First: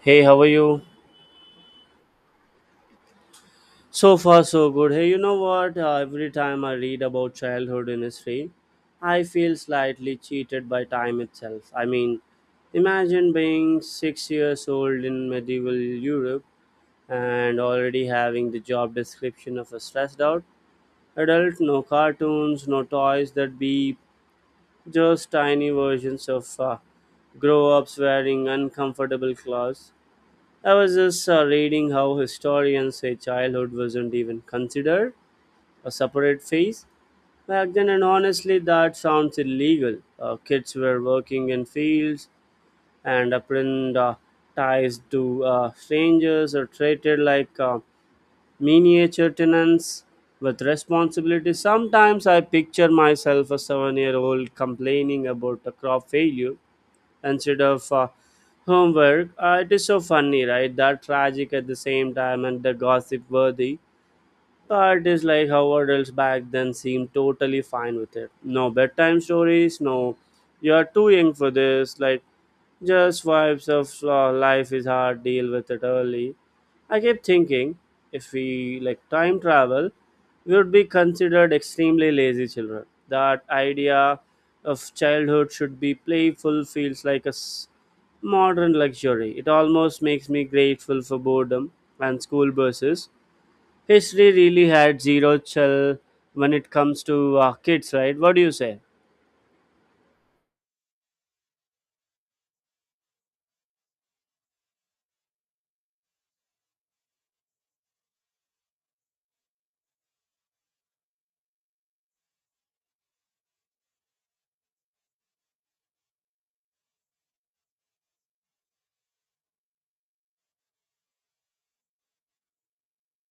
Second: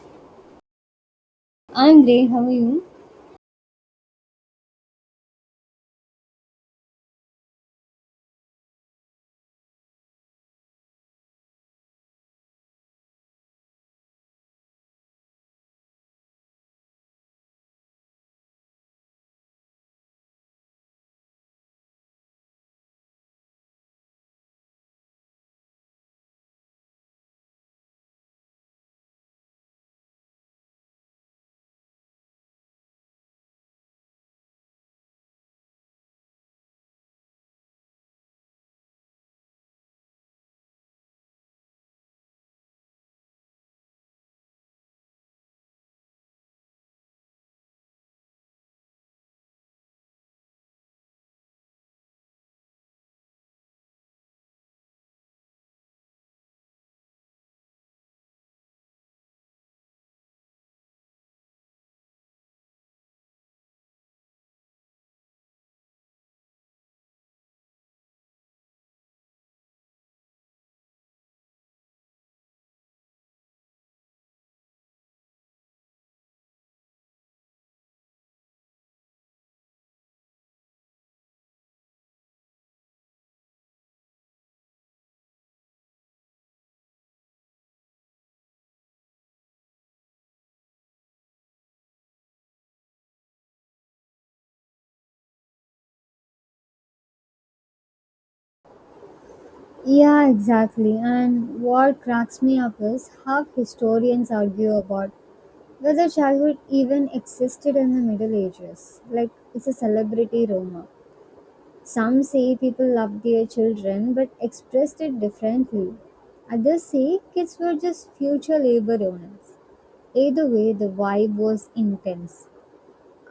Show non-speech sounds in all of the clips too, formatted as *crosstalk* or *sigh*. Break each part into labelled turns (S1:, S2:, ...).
S1: Hey, how are you?
S2: I'm great. How are you?
S1: So far, so good. Hey, you know what? Every time I read about childhood in history, I feel slightly cheated by time itself. Imagine being 6 years old in medieval Europe and already having the job description of a stressed out adult. No cartoons, no toys that beep, just tiny versions of grow ups wearing uncomfortable clothes. I was just reading how historians say childhood wasn't even considered a separate phase back then, and honestly, that sounds illegal. Kids were working in fields and apprentice ties to strangers or treated like miniature tenants with responsibility. Sometimes I picture myself a 7 year old complaining about a crop failure instead of homework. It is so funny, right? That tragic at the same time and the gossip worthy. But it's like how adults back then seemed totally fine with it. No bedtime stories, no, you're too young for this. Like, just vibes of life is hard, deal with it early. I kept thinking if we like time travel, we would be considered extremely lazy children. That idea of childhood should be playful feels like a modern luxury. It almost makes me grateful for boredom and school buses. History really had zero chill when it comes to kids, right? What do you say?
S2: Yeah, exactly. And what cracks me up is how historians argue about whether childhood even existed in the Middle Ages. Like, it's a celebrity rumor. Some say people loved their children but expressed it differently. Others say kids were just future labor owners. Either way, the vibe was intense.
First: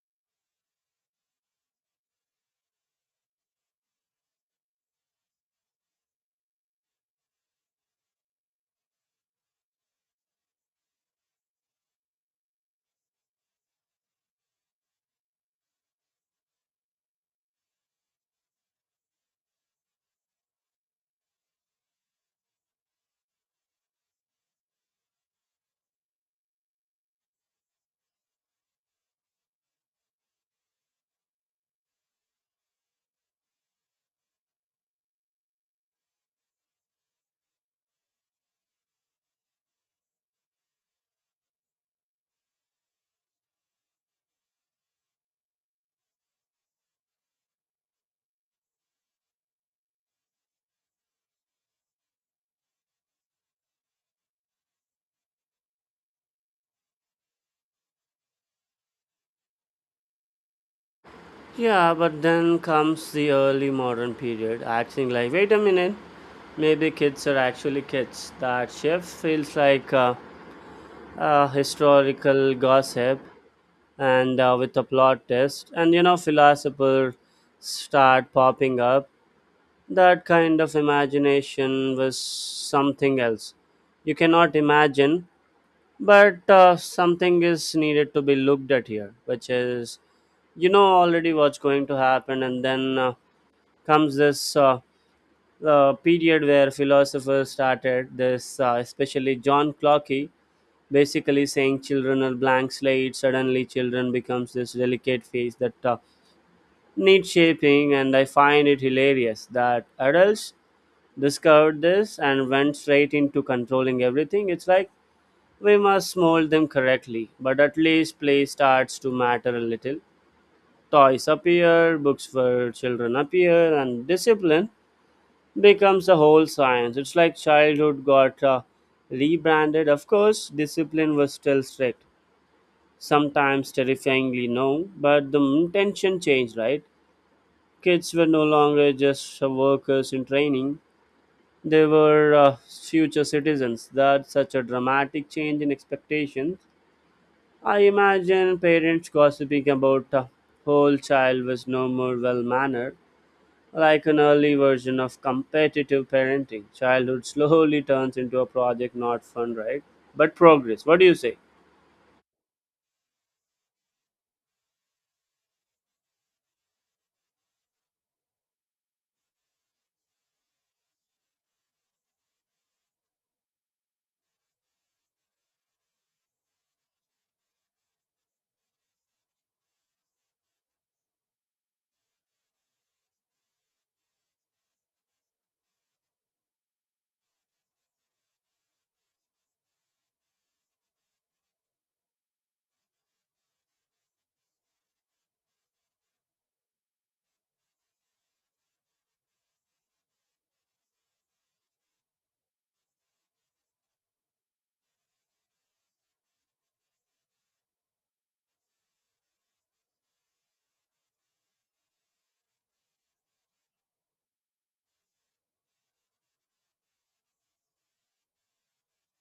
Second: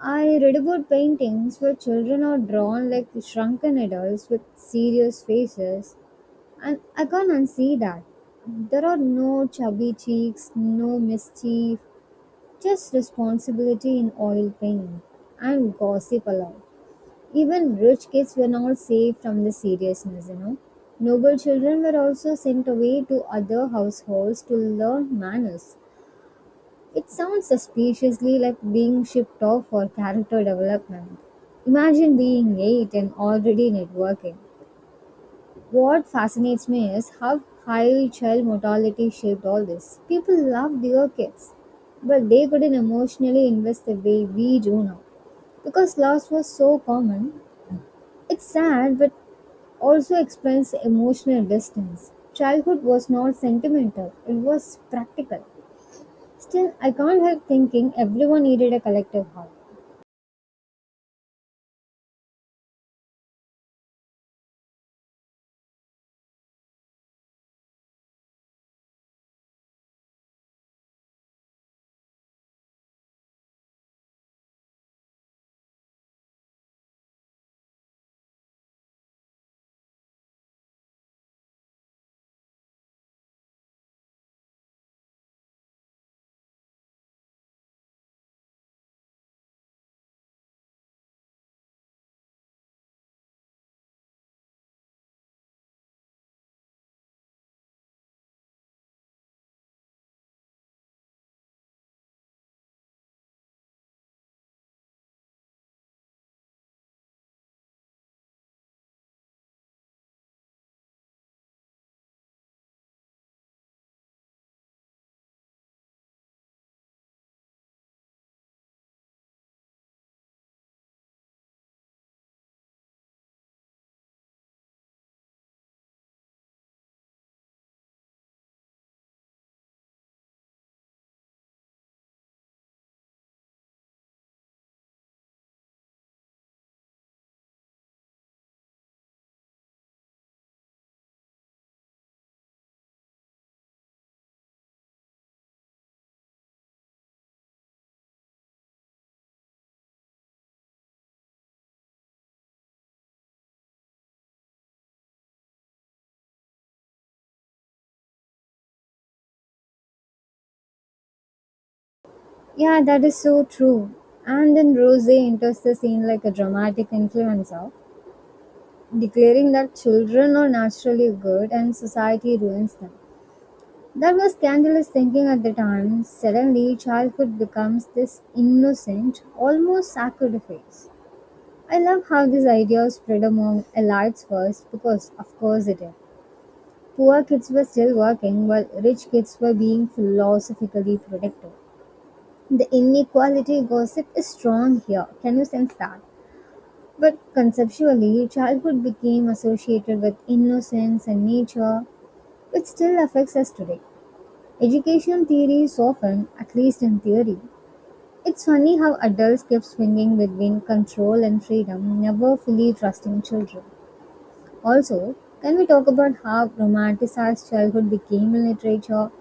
S2: I read about paintings where children are drawn like shrunken adults with serious faces, and I can and see that. There are no chubby cheeks, no mischief, just responsibility in oil paint and gossip allowed. Even rich kids were not saved from the seriousness, you know. Noble children were also sent away to other households to learn manners. It sounds suspiciously like being shipped off for character development. Imagine being eight and already networking. What fascinates me is how high child mortality shaped all this. People loved their kids, but they couldn't emotionally invest the way we do now. Because loss was so common, it's sad but also explains emotional distance. Childhood was not sentimental, it was practical. Still, I can't help thinking everyone needed a collective hug.
S1: Yeah, but then comes the early modern period, acting like, wait a minute, maybe kids are actually kids. That shift feels like historical gossip and with a plot twist. And you know, philosophers start popping up. That kind of imagination was something else. You cannot imagine. But something is needed to be looked at here, which is you know already what's going to happen, and then comes this period where philosophers started this, especially John Clarkey, basically saying children are blank slate. Suddenly, children becomes this delicate face that needs shaping, and I find it hilarious that adults discovered this and went straight into controlling everything. It's like we must mold them correctly, but at least play starts to matter a little. Toys appear, books for children appear, and discipline becomes a whole science. It's like childhood got rebranded. Of course, discipline was still strict, sometimes terrifyingly no, but the intention changed, right? Kids were no longer just workers in training, they were future citizens. That's such a dramatic change in expectations. I imagine parents gossiping about the whole child was no more well mannered, like an early version of competitive parenting. Childhood slowly turns into a project, not fun, right? But progress. What do you say?
S2: Yeah, that is so true. And then Rose enters the scene like a dramatic influencer declaring that children are naturally good and society ruins them. That was scandalous thinking at the time. Suddenly, childhood becomes this innocent, almost sacred. I love how this idea spread among elites first because, of course, it did. Poor kids were still working while rich kids were being philosophically protected. The inequality gossip is strong here. Can you sense that? But conceptually, childhood became associated with innocence and nature, it still affects us today. Education theory is often, at least in theory, it's funny how adults keep swinging between control and freedom, never fully trusting children. Also, can we talk about how romanticized childhood became in literature?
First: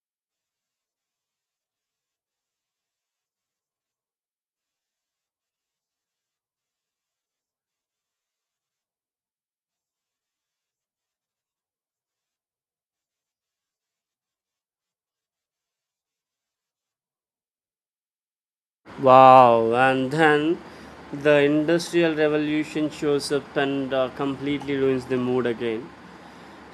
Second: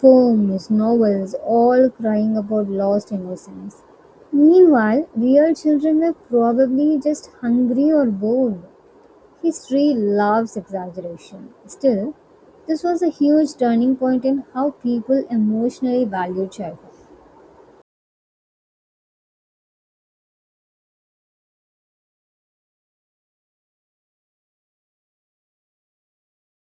S2: Poems, novels, all crying about lost innocence. Meanwhile, real children were probably just hungry or bored. History loves exaggeration. Still, this was a huge turning point in how people emotionally value childhood.
S1: Wow, and then the industrial revolution shows up and completely ruins the mood again.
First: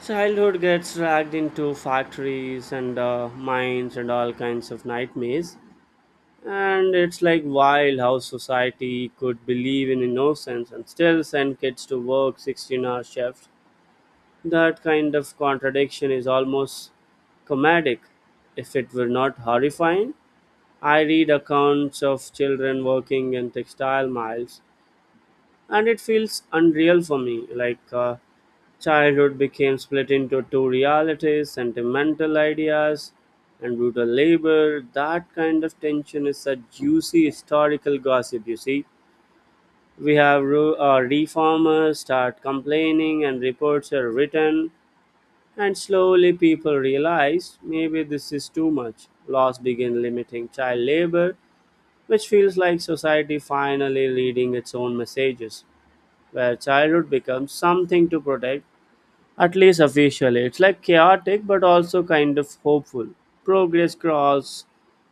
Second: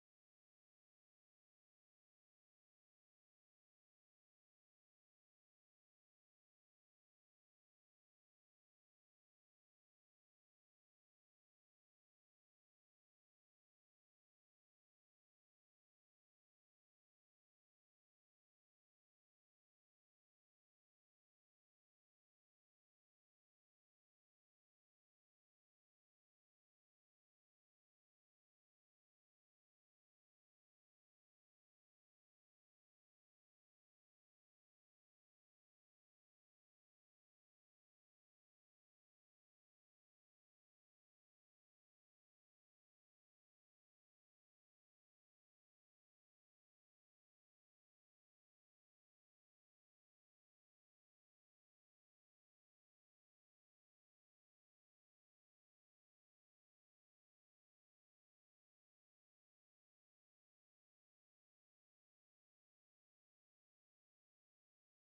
S1: Childhood gets dragged into factories and mines and all kinds of nightmares. And it's like wild how society could believe in innocence and still send kids to work 16-hour shifts. That kind of contradiction is almost comedic, if it were not horrifying. I read accounts of children working in textile mills and it feels unreal for me, like childhood became split into two realities, sentimental ideas and brutal labor. That kind of tension is a juicy historical gossip, you see. We have reformers start complaining and reports are written, and slowly people realize maybe this is too much. Laws begin limiting child labor, which feels like society finally reading its own messages, where childhood becomes something to protect, at least officially. It's like chaotic but also kind of hopeful. Progress cross,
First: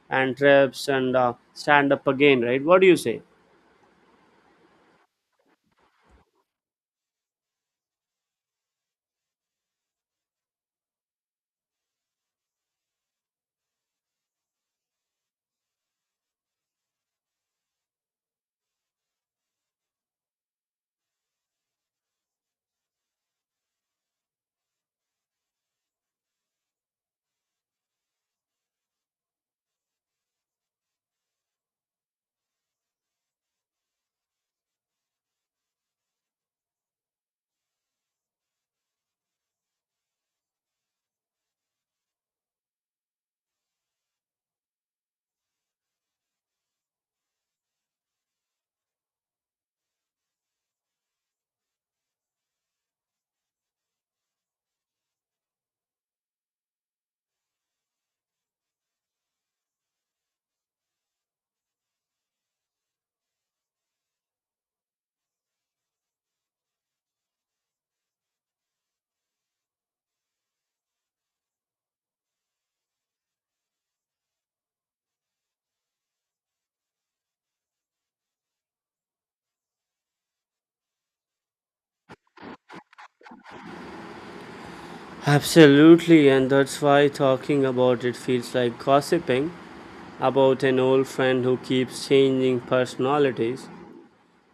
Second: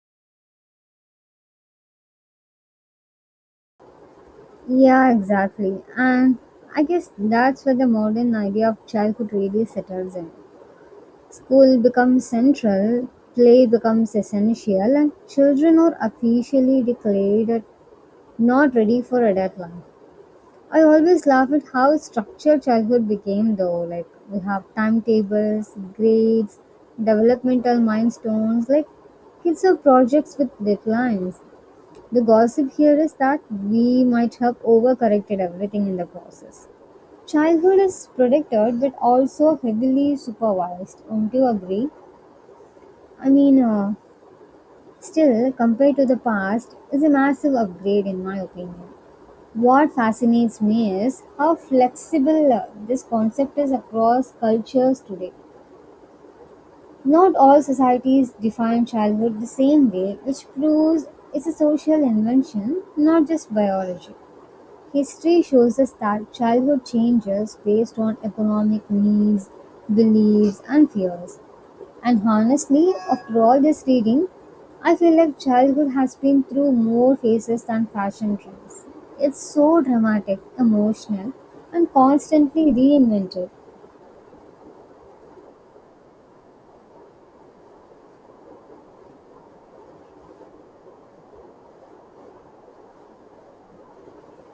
S1: and trips and stand up again, right? What do you say?
S2: Yeah, exactly. And I guess that's where the modern idea of childhood really settles in. School becomes central, play becomes essential, and children are officially declared not ready for adult life. I always laugh at how structured childhood became, though. Like, we have timetables, grades, developmental milestones, like, kids have projects with deadlines. The gossip here is that we might have overcorrected everything in the process. Childhood is protected, but also heavily supervised. Won't you agree? I mean, still, compared to the past, is a massive upgrade in my opinion. What fascinates me is how flexible this concept is across cultures today. Not all societies define childhood the same way, which proves it's a social invention, not just biology. History shows us that childhood changes based on economic needs, beliefs, and fears. And honestly, after all this reading, I feel like childhood has been through more phases than fashion trends. It's so dramatic, emotional, and constantly reinvented.
S1: Absolutely, and that's why talking about it feels like gossiping about an old friend who keeps changing personalities.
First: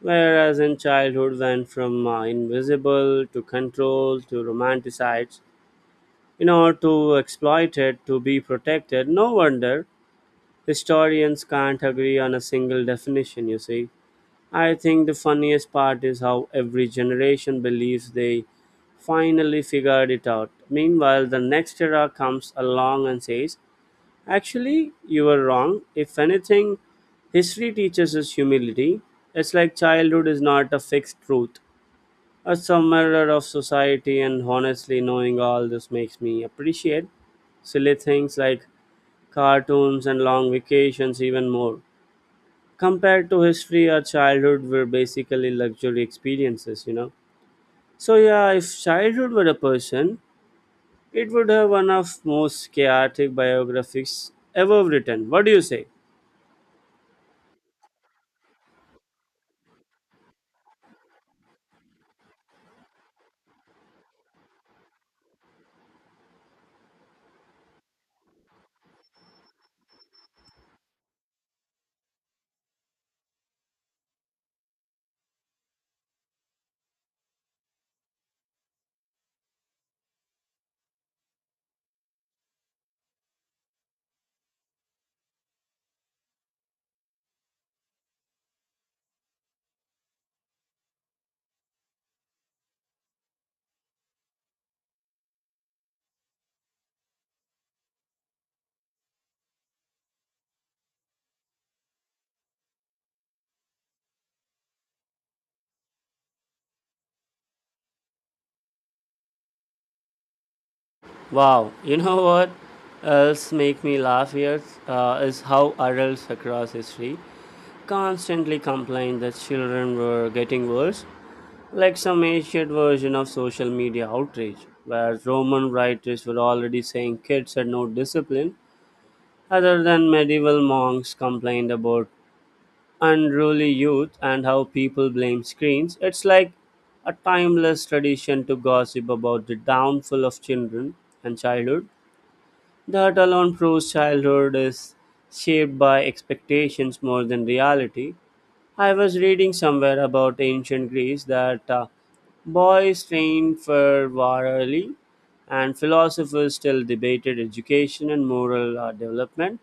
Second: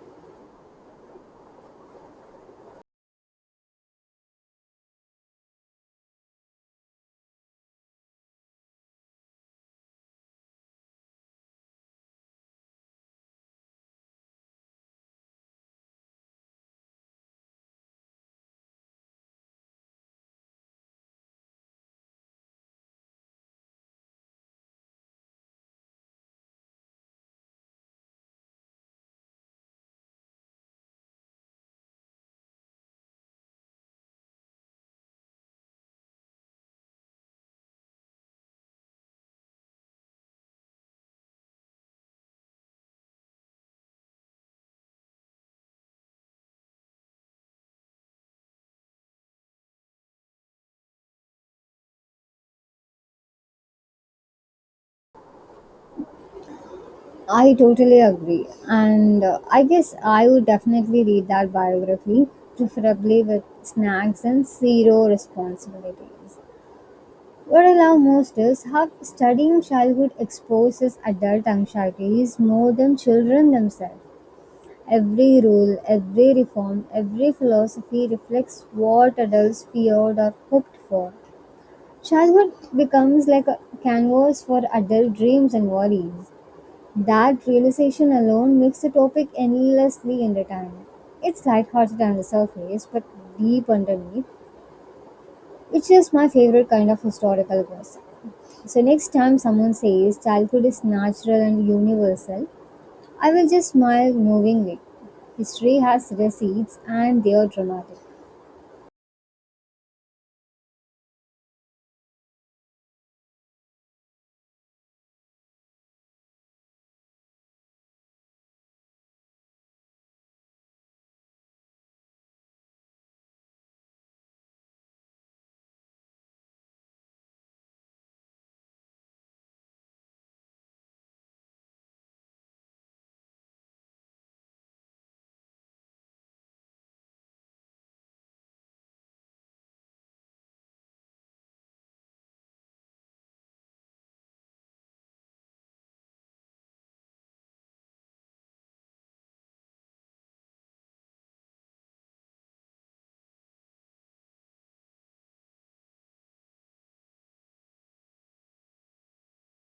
S1: Whereas in childhood, went from invisible to control to romanticized, you know, to exploited to be protected. No wonder historians can't agree on a single definition, you see. I think the funniest part is how every generation believes they finally figured it out. Meanwhile, the next era comes along and says, actually, you were wrong. If anything, history teaches us humility. It's like childhood is not a fixed truth, a summary of society, and honestly, knowing all this makes me appreciate silly things like cartoons and long vacations even more. Compared to history, our childhood were basically luxury experiences, you know. So yeah, if childhood were a person, it would have one of most chaotic biographies ever written. What do you say?
S2: I totally agree. And I guess I would definitely read that biography, preferably with snacks and zero responsibilities. What I love most is how studying childhood exposes adult anxieties more than children themselves. Every rule, every reform, every philosophy reflects what adults feared or hoped for. Childhood becomes like a canvas for adult dreams and worries. That realization alone makes the topic endlessly entertaining. It's lighthearted on the surface, but deep underneath, which is my favorite kind of historical gossip. So, next time someone says childhood is natural and universal, I will just smile knowingly. History has receipts and they are dramatic.
S1: Wow, you know what else make me laugh here, is how adults across history constantly complain that children were getting worse, like some ancient version of social media outrage, where Roman writers were already saying kids had no discipline. Other than medieval monks complained about unruly youth and how people blame screens, it's like a timeless tradition to gossip about the downfall of children and childhood. That alone proves childhood is shaped by expectations more than reality. I was reading somewhere about ancient Greece that boys trained for war early, and philosophers still debated education and moral development.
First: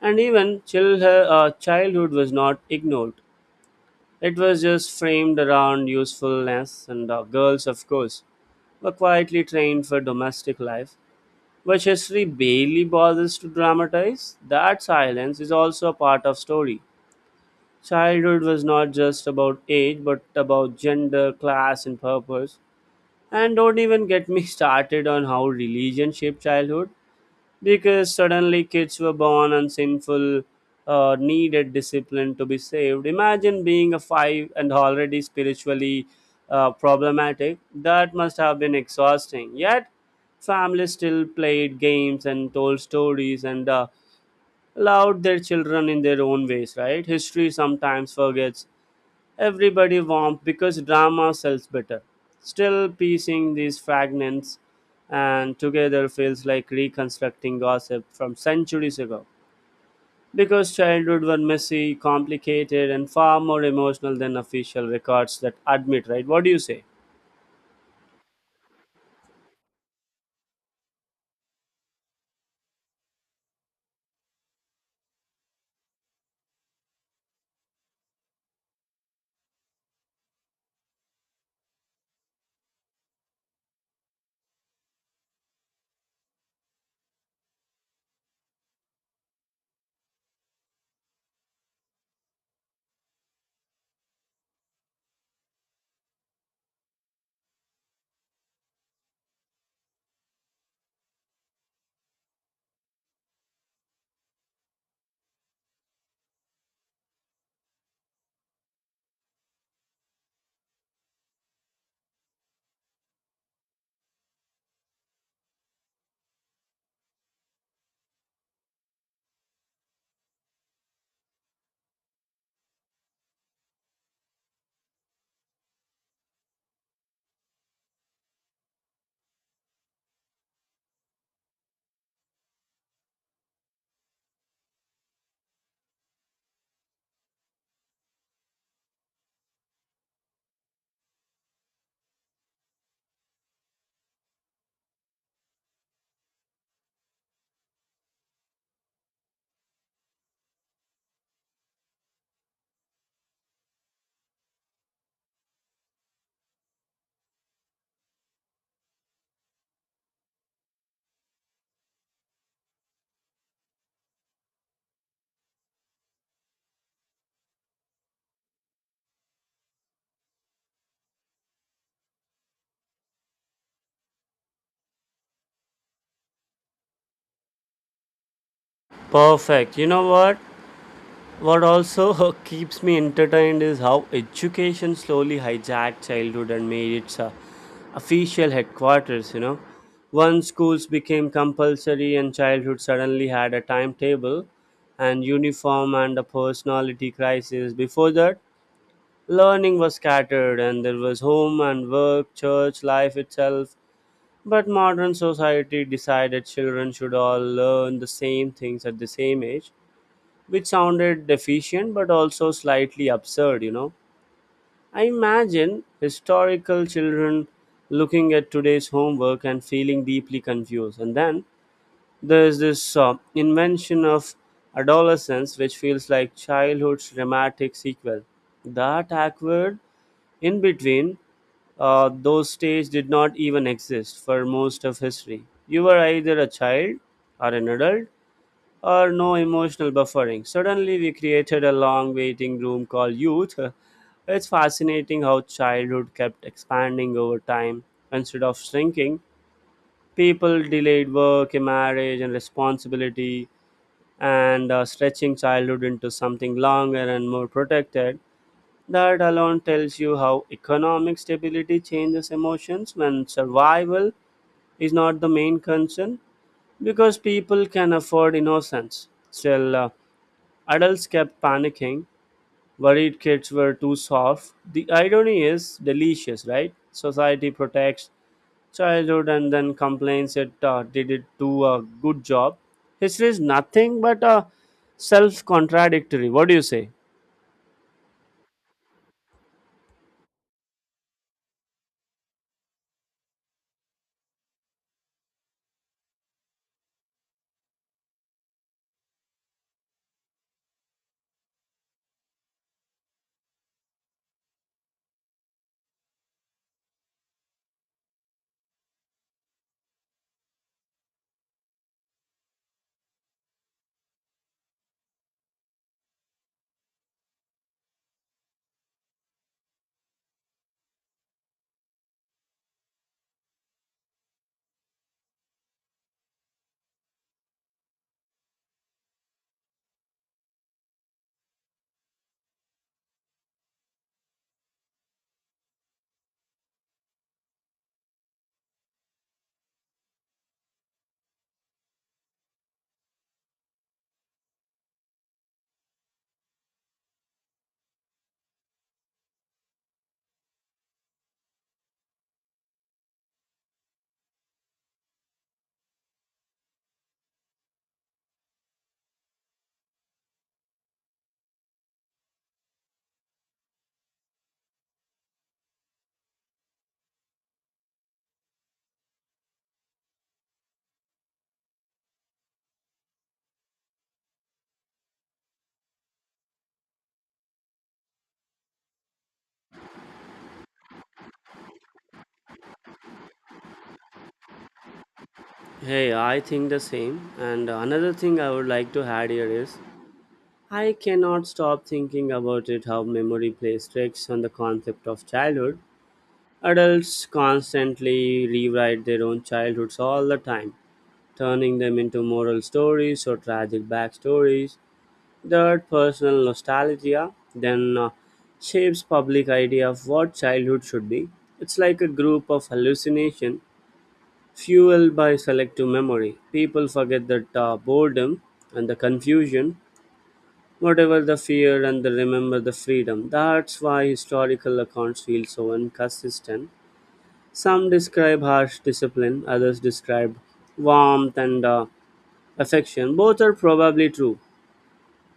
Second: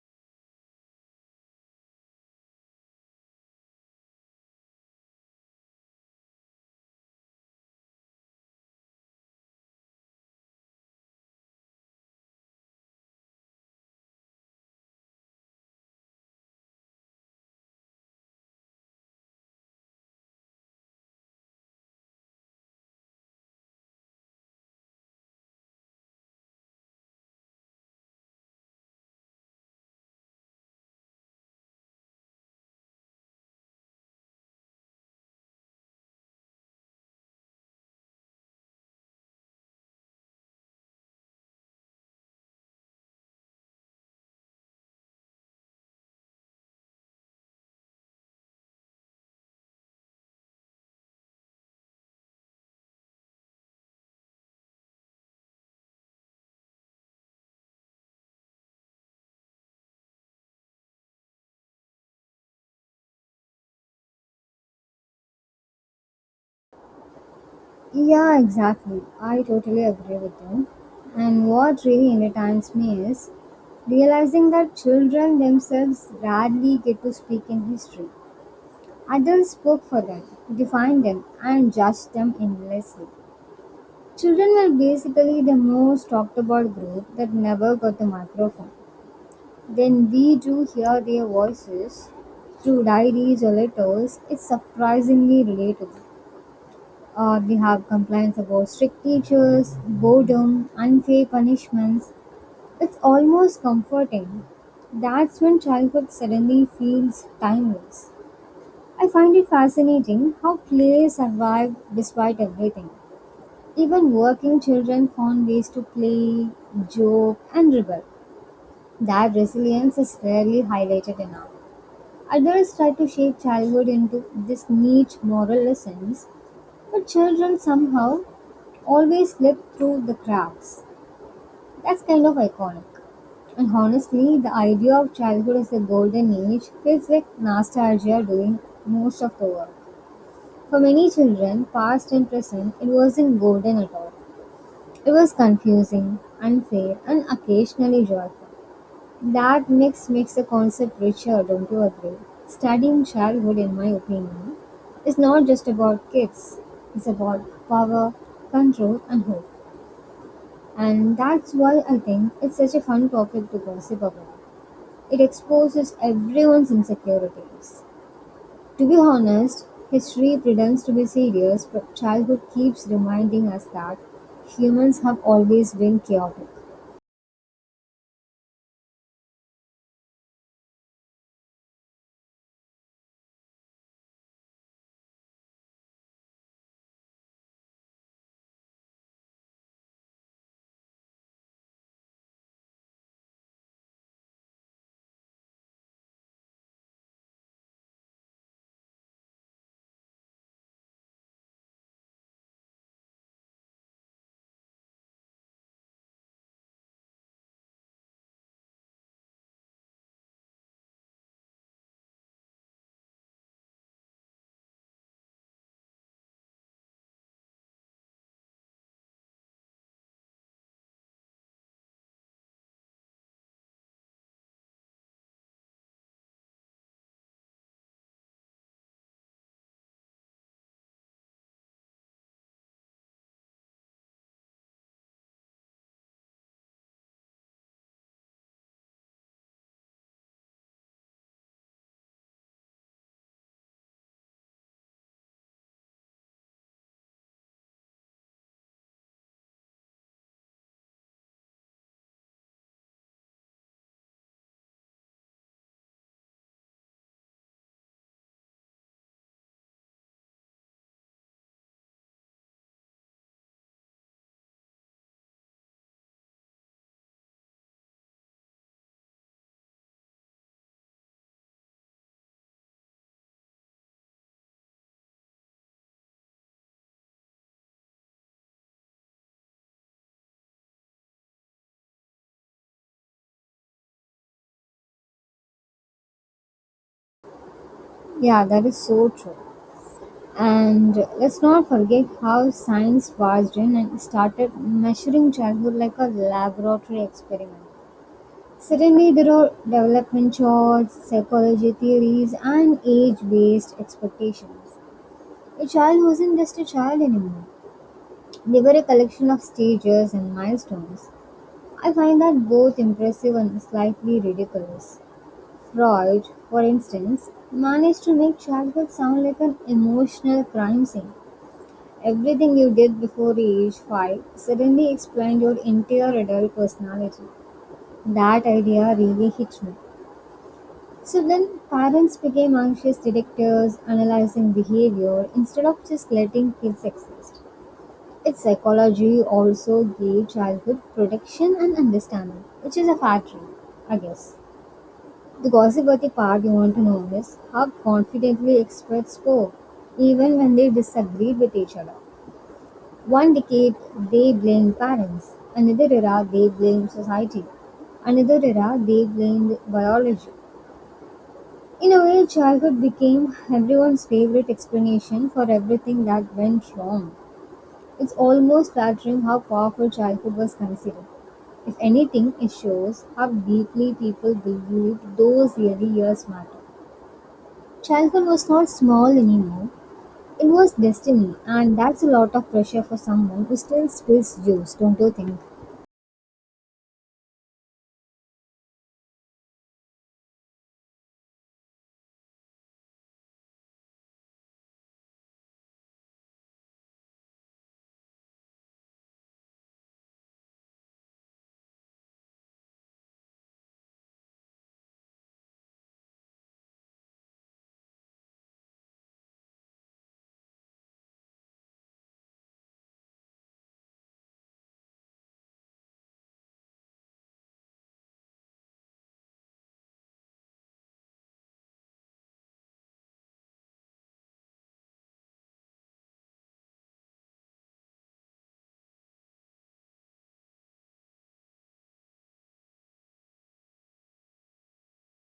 S1: And even childhood was not ignored. It was just framed around usefulness, and girls, of course, were quietly trained for domestic life, which history barely bothers to dramatize. That silence is also a part of story. Childhood was not just about age, but about gender, class, and purpose. And don't even get me *laughs* started on how religion shaped childhood, because suddenly kids were born and sinful, needed discipline to be saved. Imagine being a five and already spiritually problematic. That must have been exhausting. Yet families still played games and told stories and allowed their children in their own ways, right? History sometimes forgets everybody warmth because drama sells better. Still, piecing these fragments and together feels like reconstructing gossip from centuries ago. Because childhood were messy, complicated, and far more emotional than official records that admit, right? What do you say?
S2: Yeah, exactly. I totally agree with you. And what really entertains me is realizing that children themselves rarely get to speak in history. Adults spoke for them, defined them, and judged them endlessly. Children were basically the most talked about group that never got the microphone. When we do hear their voices through diaries or letters, it's surprisingly relatable. They have complaints about strict teachers, boredom, unfair punishments. It's almost comforting. That's when childhood suddenly feels timeless. I find it fascinating how play survived despite everything. Even working children found ways to play, joke, and rebel. That resilience is rarely highlighted enough. Adults try to shape childhood into this neat moral lessons, but children somehow always slip through the cracks. That's kind of iconic. And honestly, the idea of childhood as a golden age feels like nostalgia doing most of the work. For many children, past and present, it wasn't golden at all. It was confusing, unfair, and occasionally joyful. That mix makes the concept richer, don't you agree? Studying childhood, in my opinion, is not just about kids, it's about power, control, and hope. And that's why I think it's such a fun topic to gossip about. It exposes everyone's insecurities. To be honest, history pretends to be serious, but childhood keeps reminding us that humans have always been chaotic.
S1: Perfect. You know what? What also *laughs* keeps me entertained is how education slowly hijacked childhood and made its official headquarters, you know. Once schools became compulsory, and childhood suddenly had a timetable and uniform and a personality crisis. Before that, learning was scattered and there was home and work, church, life itself. But modern society decided children should all learn the same things at the same age, which sounded deficient but also slightly absurd, you know. I imagine historical children looking at today's homework and feeling deeply confused. And then there's this invention of adolescence, which feels like childhood's dramatic sequel. That awkward in between, those stages did not even exist for most of history. You were either a child or an adult or no emotional buffering. Suddenly, we created a long waiting room called youth. It's fascinating how childhood kept expanding over time instead of shrinking. People delayed work, marriage, and responsibility, and stretching childhood into something longer and more protected. That alone tells you how economic stability changes emotions when survival is not the main concern, because people can afford innocence. Still, adults kept panicking, worried kids were too soft. The irony is delicious, right? Society protects childhood and then complains it did it do a good job. History is nothing but a self contradictory. What do you say?
S2: Yeah, that is so true. And let's not forget how science barged in and started measuring childhood like a laboratory experiment. Suddenly, there are development charts, psychology theories, and age based expectations. A child wasn't just a child anymore, they were a collection of stages and milestones. I find that both impressive and slightly ridiculous. Freud, for instance, managed to make childhood sound like an emotional crime scene. Everything you did before age 5 suddenly explained your entire adult personality. That idea really hit me. So then, parents became anxious detectives analyzing behavior instead of just letting kids exist. Its psychology also gave childhood protection and understanding, which is a factory, I guess. The gossipy part you want to know is how confidently experts spoke, even when they disagreed with each other. One decade they blamed parents, another era they blamed society, another era they blamed biology. In a way, childhood became everyone's favorite explanation for everything that went wrong. It's almost flattering how powerful childhood was considered. If anything, it shows how deeply people believed those early years matter. Childhood was not small anymore, it was destiny, and that's a lot of pressure for someone who still spills juice, don't you think?
S1: Hey, I think the same. And another thing I would like to add here is I cannot stop thinking about it, how memory plays tricks on the concept of childhood. Adults constantly rewrite their own childhoods all the time, turning them into moral stories or tragic backstories. Third, personal nostalgia then shapes public idea of what childhood should be. It's like a group of hallucination fueled by selective memory. People forget that boredom and the confusion, whatever the fear, and they remember the freedom. That's why historical accounts feel so inconsistent. Some describe harsh discipline, others describe warmth and affection. Both are probably true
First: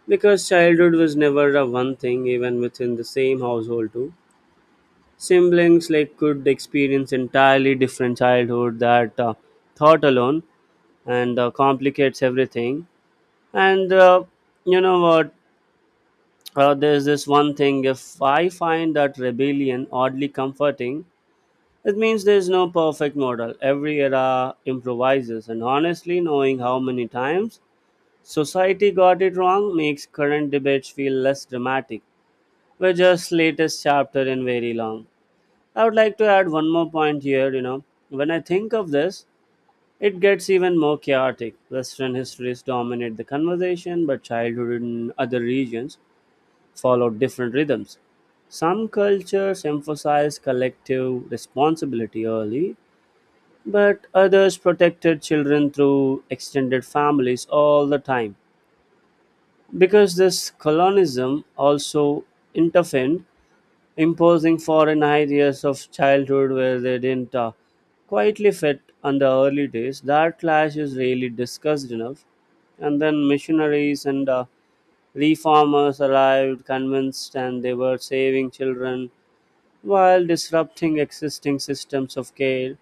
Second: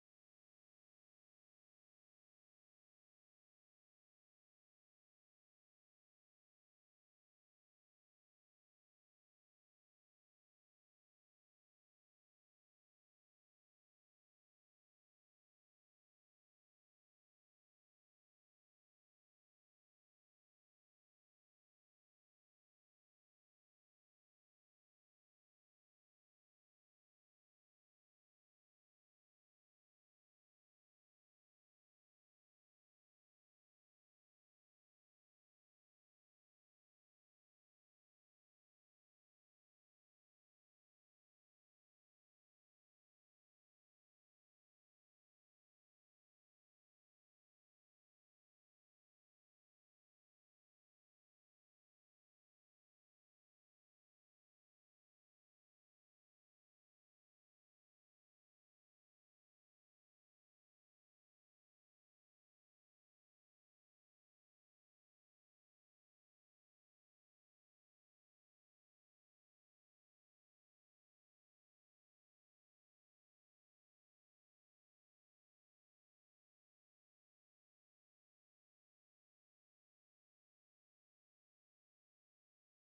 S1: because childhood was never a one thing even within the same household too. Siblings like could experience entirely different childhood. That thought alone and complicates everything. And you know what? There's this one thing, if I find that rebellion oddly comforting, it means there's no perfect model. Every era improvises, and honestly, knowing how many times society got it wrong makes current debates feel less dramatic. We're just latest chapter in very long. I would like to add one more point here, you know. When I think of this, it gets even more chaotic. Western histories dominate the conversation, but childhood in other regions follow different rhythms. Some cultures emphasize collective responsibility early, but others protected children through extended families all the time. Because this colonism also intervened, imposing foreign ideas of childhood where they didn't quietly fit on the early days. That clash is really discussed enough. And then missionaries and reformers arrived convinced and they were saving children while disrupting existing systems of care.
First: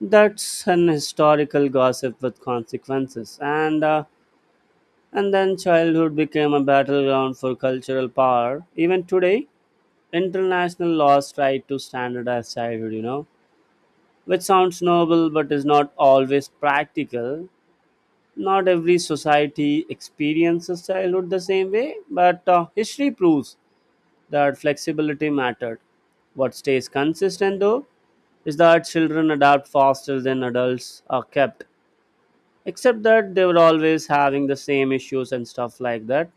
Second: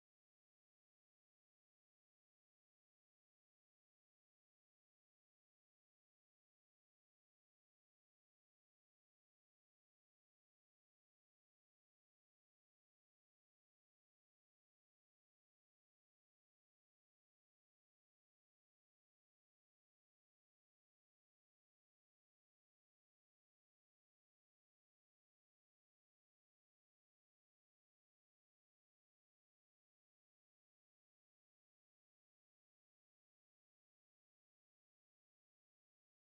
S1: That's an historical gossip with consequences. And then childhood became a battleground for cultural power. Even today, international laws try to standardize childhood, you know, which sounds noble but is not always practical. Not every society experiences childhood the same way, but history proves that flexibility mattered. What stays consistent, though, is that children adapt faster than adults are kept, except that they were always having the same issues and stuff like that,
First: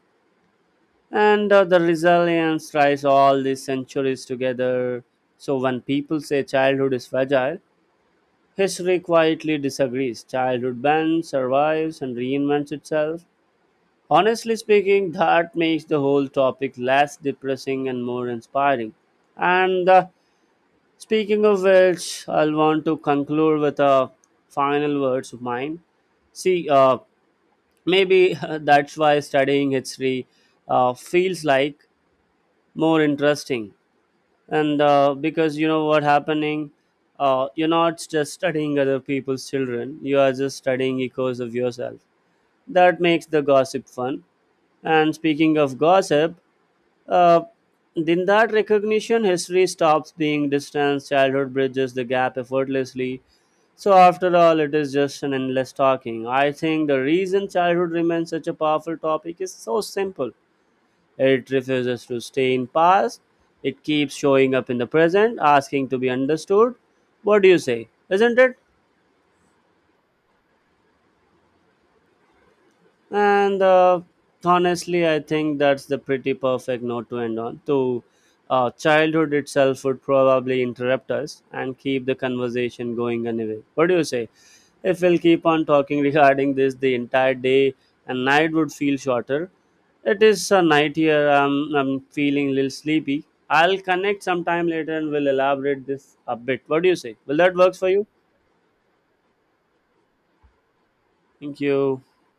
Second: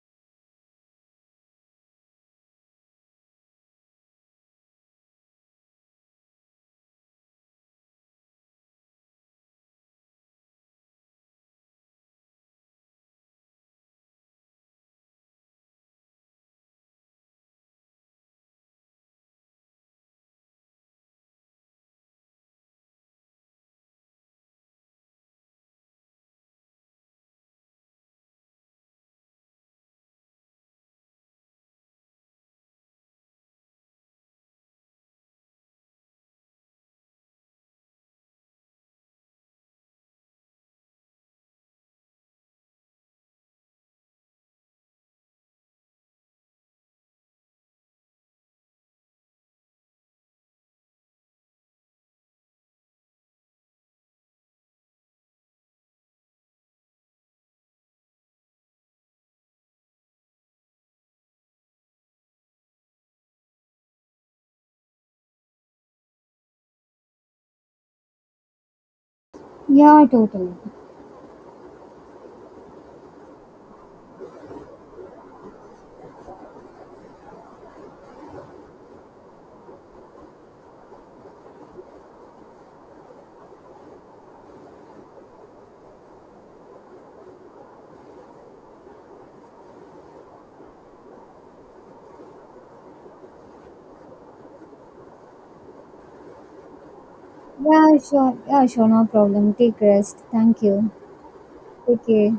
S1: and the resilience ties all these centuries together. So when people say childhood is fragile, history quietly disagrees. Childhood bends, survives, and reinvents itself. Honestly speaking, that makes the whole topic less depressing and more inspiring. And speaking of which, I'll want to conclude with a final words of mine. See, maybe *laughs* that's why studying history feels like more interesting and because you know what happening, you're not just studying other people's children, you are just studying echoes of yourself. That makes the gossip fun. And speaking of gossip, uh, in that recognition history stops being distance. Childhood bridges the gap effortlessly. So after all it is just an endless talking. I think the reason childhood remains such a powerful topic is so simple: it refuses to stay in past. It keeps showing up in the present, asking to be understood. What do you say? Isn't it?
S2: Yeah, totally.
S1: And honestly, I think that's the pretty perfect note to end on. To childhood itself would probably interrupt us and keep the conversation going anyway. What do you say? If we'll keep on talking regarding this, the entire day and night would feel shorter. It is a night here. I'm feeling a little sleepy. I'll connect sometime later and we'll elaborate this a bit. What do you say? Will that work for
S2: Yeah,
S1: you?
S2: sure. Yeah, sure. No problem. Take rest. Thank you.
S1: Thank you.
S2: Take care.